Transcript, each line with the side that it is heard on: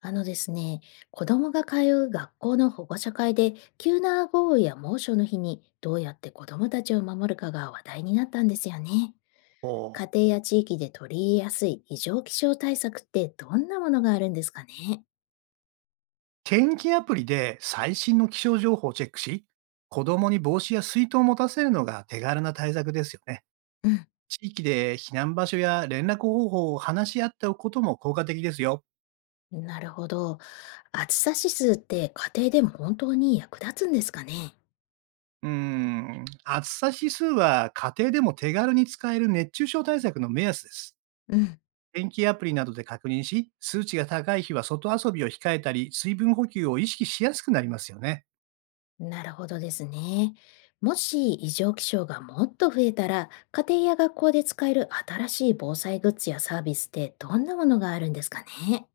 left: あのですね、子供が通う学校の保護者会で、急な豪雨や猛暑の日にどうやって子供たちを守るかが話題になったんですよね。
right: おー。
left: 家庭や地域で取り入れやすい異常気象対策ってどんなものがあるんですかね？
right: 天気アプリで最新の気象情報をチェックし、子供に帽子や水筒を持たせるのが手軽な対策ですよね。
left: う
right: 地域で避難場所や連絡方法を話し合っておくことも効果的ですよ。
left: ん、なるほど。暑さ指数って家庭でも本当に役立つんですかね？
right: うーん、暑さ指数は家庭でも手軽に使える熱中症対策の目安です。
left: うん。
right: 天気アプリなどで確認し、数値が高い日は外遊びを控えたり、水分補給を意識しやすくなりますよね。
left: なるほどですね。もし異常気象がもっと増えたら、家庭や学校で使える新しい防災グッズやサービスってどんなものがあるんですかね？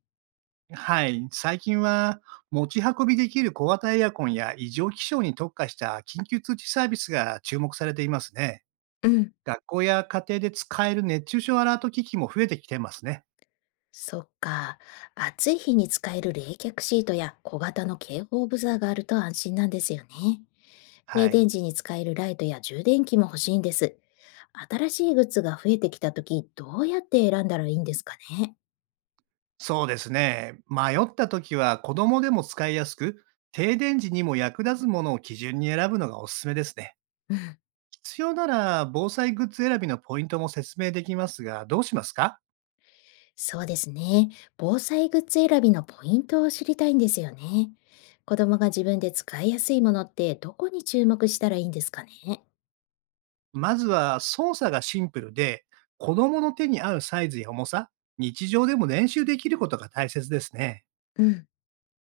right: はい。最近は、持ち運びできる小型エアコンや異常気象に特化した緊急通知サービスが注目されていますね。
left: うん、
right: 学校や家庭で使える熱中症アラート機器も増えてきてますね。
left: そっか。暑い日に使える冷却シートや小型の警報ブザーがあると安心なんですよね。
right: は
left: 停
right: い。
left: 電時に使えるライトや充電器も欲しいんです。新しいグッズが増えてきたとき、どうやって選んだらいいんですかね？
right: そうですね。迷った時は子供でも使いやすく、停電時にも役立つものを基準に選ぶのがおすすめですね。
left: うん。
right: 必要なら防災グッズ選びのポイントも説明できますが、どうしますか？
left: そうですね。防災グッズ選びのポイントを知りたいんですよね。子供が自分で使いやすいものってどこに注目したらいいんですかね？
right: まずは操作がシンプルで、子供の手に合うサイズや重さ、日常でも練習できることが大切ですね。
left: うん。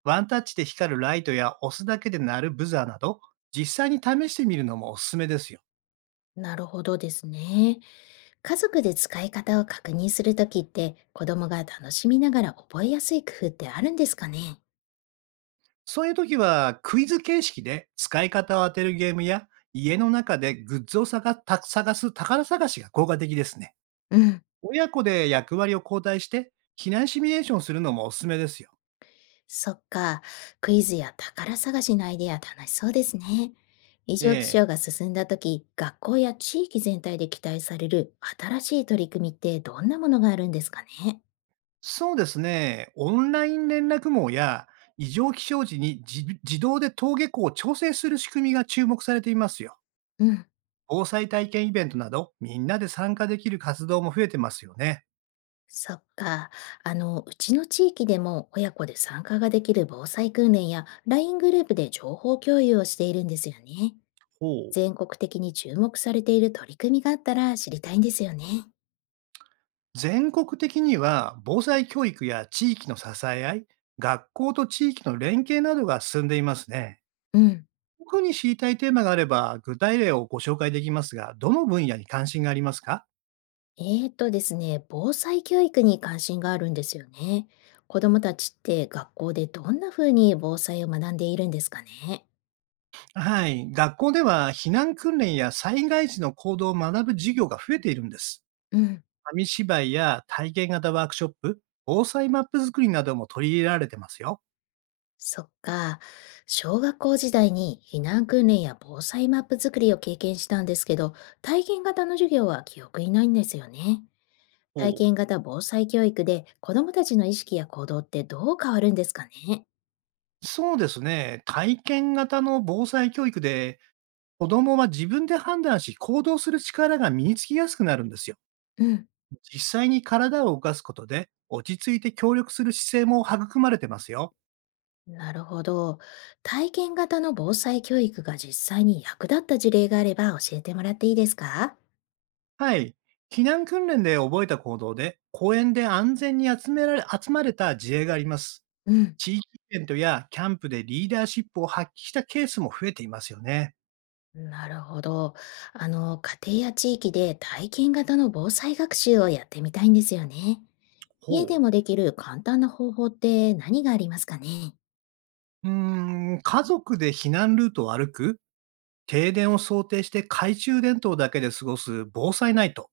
right: ワンタッチで光るライトや押すだけで鳴るブザーなど、実際に試してみるのもおすすめですよ。
left: なるほどですね。家族で使い方を確認するときって子供が楽しみながら覚えやすい工夫ってあるんですかね？
right: そういう時はクイズ形式で使い方を当てるゲームや、家の中でグッズを探す宝探しが効果的ですね。
left: うん。
right: 親子で役割を交代して、避難シミュレーションするのもおすすめですよ。
left: そっか。クイズや宝探しのアイデア楽しそうですね。異常気
right: ええ、
left: 象が進んだ時、学校や地域全体で期待される新しい取り組みってどんなものがあるんですかね？
right: そうですね。オンライン連絡網や異常気象時に自動で登下校を調整する仕組みが注目されていますよ。
left: うん。
right: 防災体験イベントなど、みんなで参加できる活動も増えてますよね。
left: そっか。あの、うちの地域でも親子で参加ができる防災訓練やライングループで情報共有をしているんですよね。
right: ほう。
left: 全国的に注目されている取り組みがあったら知りたいんですよね。
right: 全国的には防災教育や地域の支え合い、学校と地域の連携などが進んでいますね。
left: うん。
right: 特に知りたいテーマがあれば具体例をご紹介できますが、どの分野に関心がありますか？
left: ですね、防災教育に関心があるんですよね。子どもたちって学校でどんな風に防災を学んでいるんですかね？
right: はい。学校では避難訓練や災害時の行動を学ぶ授業が増えているんです。
left: うん、
right: 紙芝居や体験型ワークショップ、防災マップ作りなども取り入れられてますよ。
left: そっか。小学校時代に避難訓練や防災マップ作りを経験したんですけど、体験型の授業は記憶にないんですよね。
right: お
left: 体
right: う、
left: 験型防災教育で子どもたちの意識や行動ってどう変わるんですかね？
right: そうですね。体験型の防災教育で子供は自分で判断し行動する力が身につきやすくなるんですよ。
left: うん、
right: 実際に体を動かすことで、落ち着いて協力する姿勢も育まれてますよ。
left: なるほど。体験型の防災教育が実際に役立った事例があれば教えてもらっていいですか？
right: はい。避難訓練で覚えた行動で、公園で安全に集まれた事例があります。
left: うん。
right: 地域イベントやキャンプでリーダーシップを発揮したケースも増えていますよね。
left: なるほど。あの、家庭や地域で体験型の防災学習をやってみたいんですよね。家
right: ほ
left: で
right: う。
left: もできる簡単な方法って何がありますかね？
right: うーん、家族で避難ルートを歩く、停電を想定して懐中電灯だけで過ごす防災ナイト、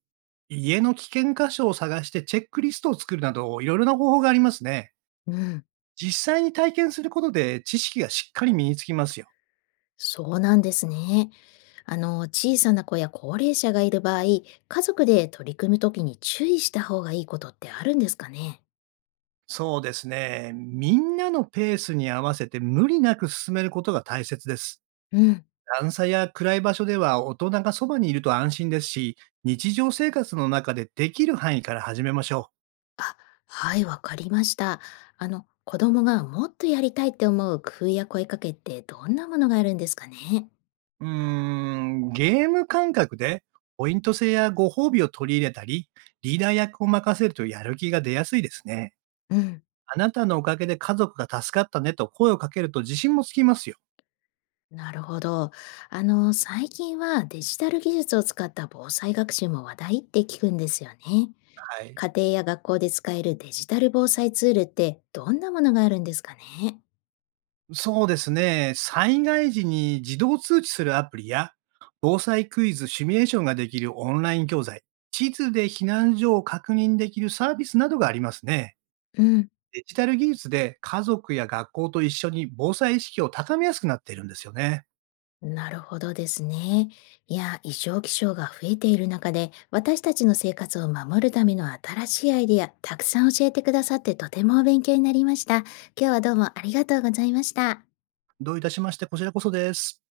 right: 家の危険箇所を探してチェックリストを作るなど、いろいろな方法がありますね。
left: うん。
right: 実際に体験することで知識がしっかり身につきますよ。
left: そうなんですね。あの、小さな子や高齢者がいる場合、家族で取り組むときに注意した方がいいことってあるんですかね？
right: そうですね。みんなのペースに合わせて無理なく進めることが大切です。
left: うん。
right: 段差や暗い場所では大人がそばにいると安心ですし、日常生活の中でできる範囲から始めましょ
left: あ、はい、わかりました。あの、子供がもっとやりたいって思う工夫や声かけってどんなものがあるんですかね？
right: う。うーん、ゲーム感覚でポイント制やご褒美を取り入れたり、リーダー役を任せるとやる気が出やすいですね。
left: うん、
right: あなたのおかげで家族が助かったねと声をかけると自信もつきますよ。
left: なるほど。あの、最近はデジタル技術を使った防災学習も話題って聞くんですよね。
right: はい。
left: 家庭や学校で使えるデジタル防災ツールってどんなものがあるんですかね？
right: そうですね。災害時に自動通知するアプリや、防災クイズ、シミュレーションができるオンライン教材、地図で避難所を確認できるサービスなどがありますね。
left: うん。
right: デジタル技術で家族や学校と一緒に防災意識を高めやすくなっているんですよね。
left: なるほどですね。いや、異常気象が増えている中で、私たちの生活を守るための新しいアイディア、たくさん教えてくださってとても勉強になりました。今日はどうもありがとうございました。
right: どういたしまして、こちらこそです。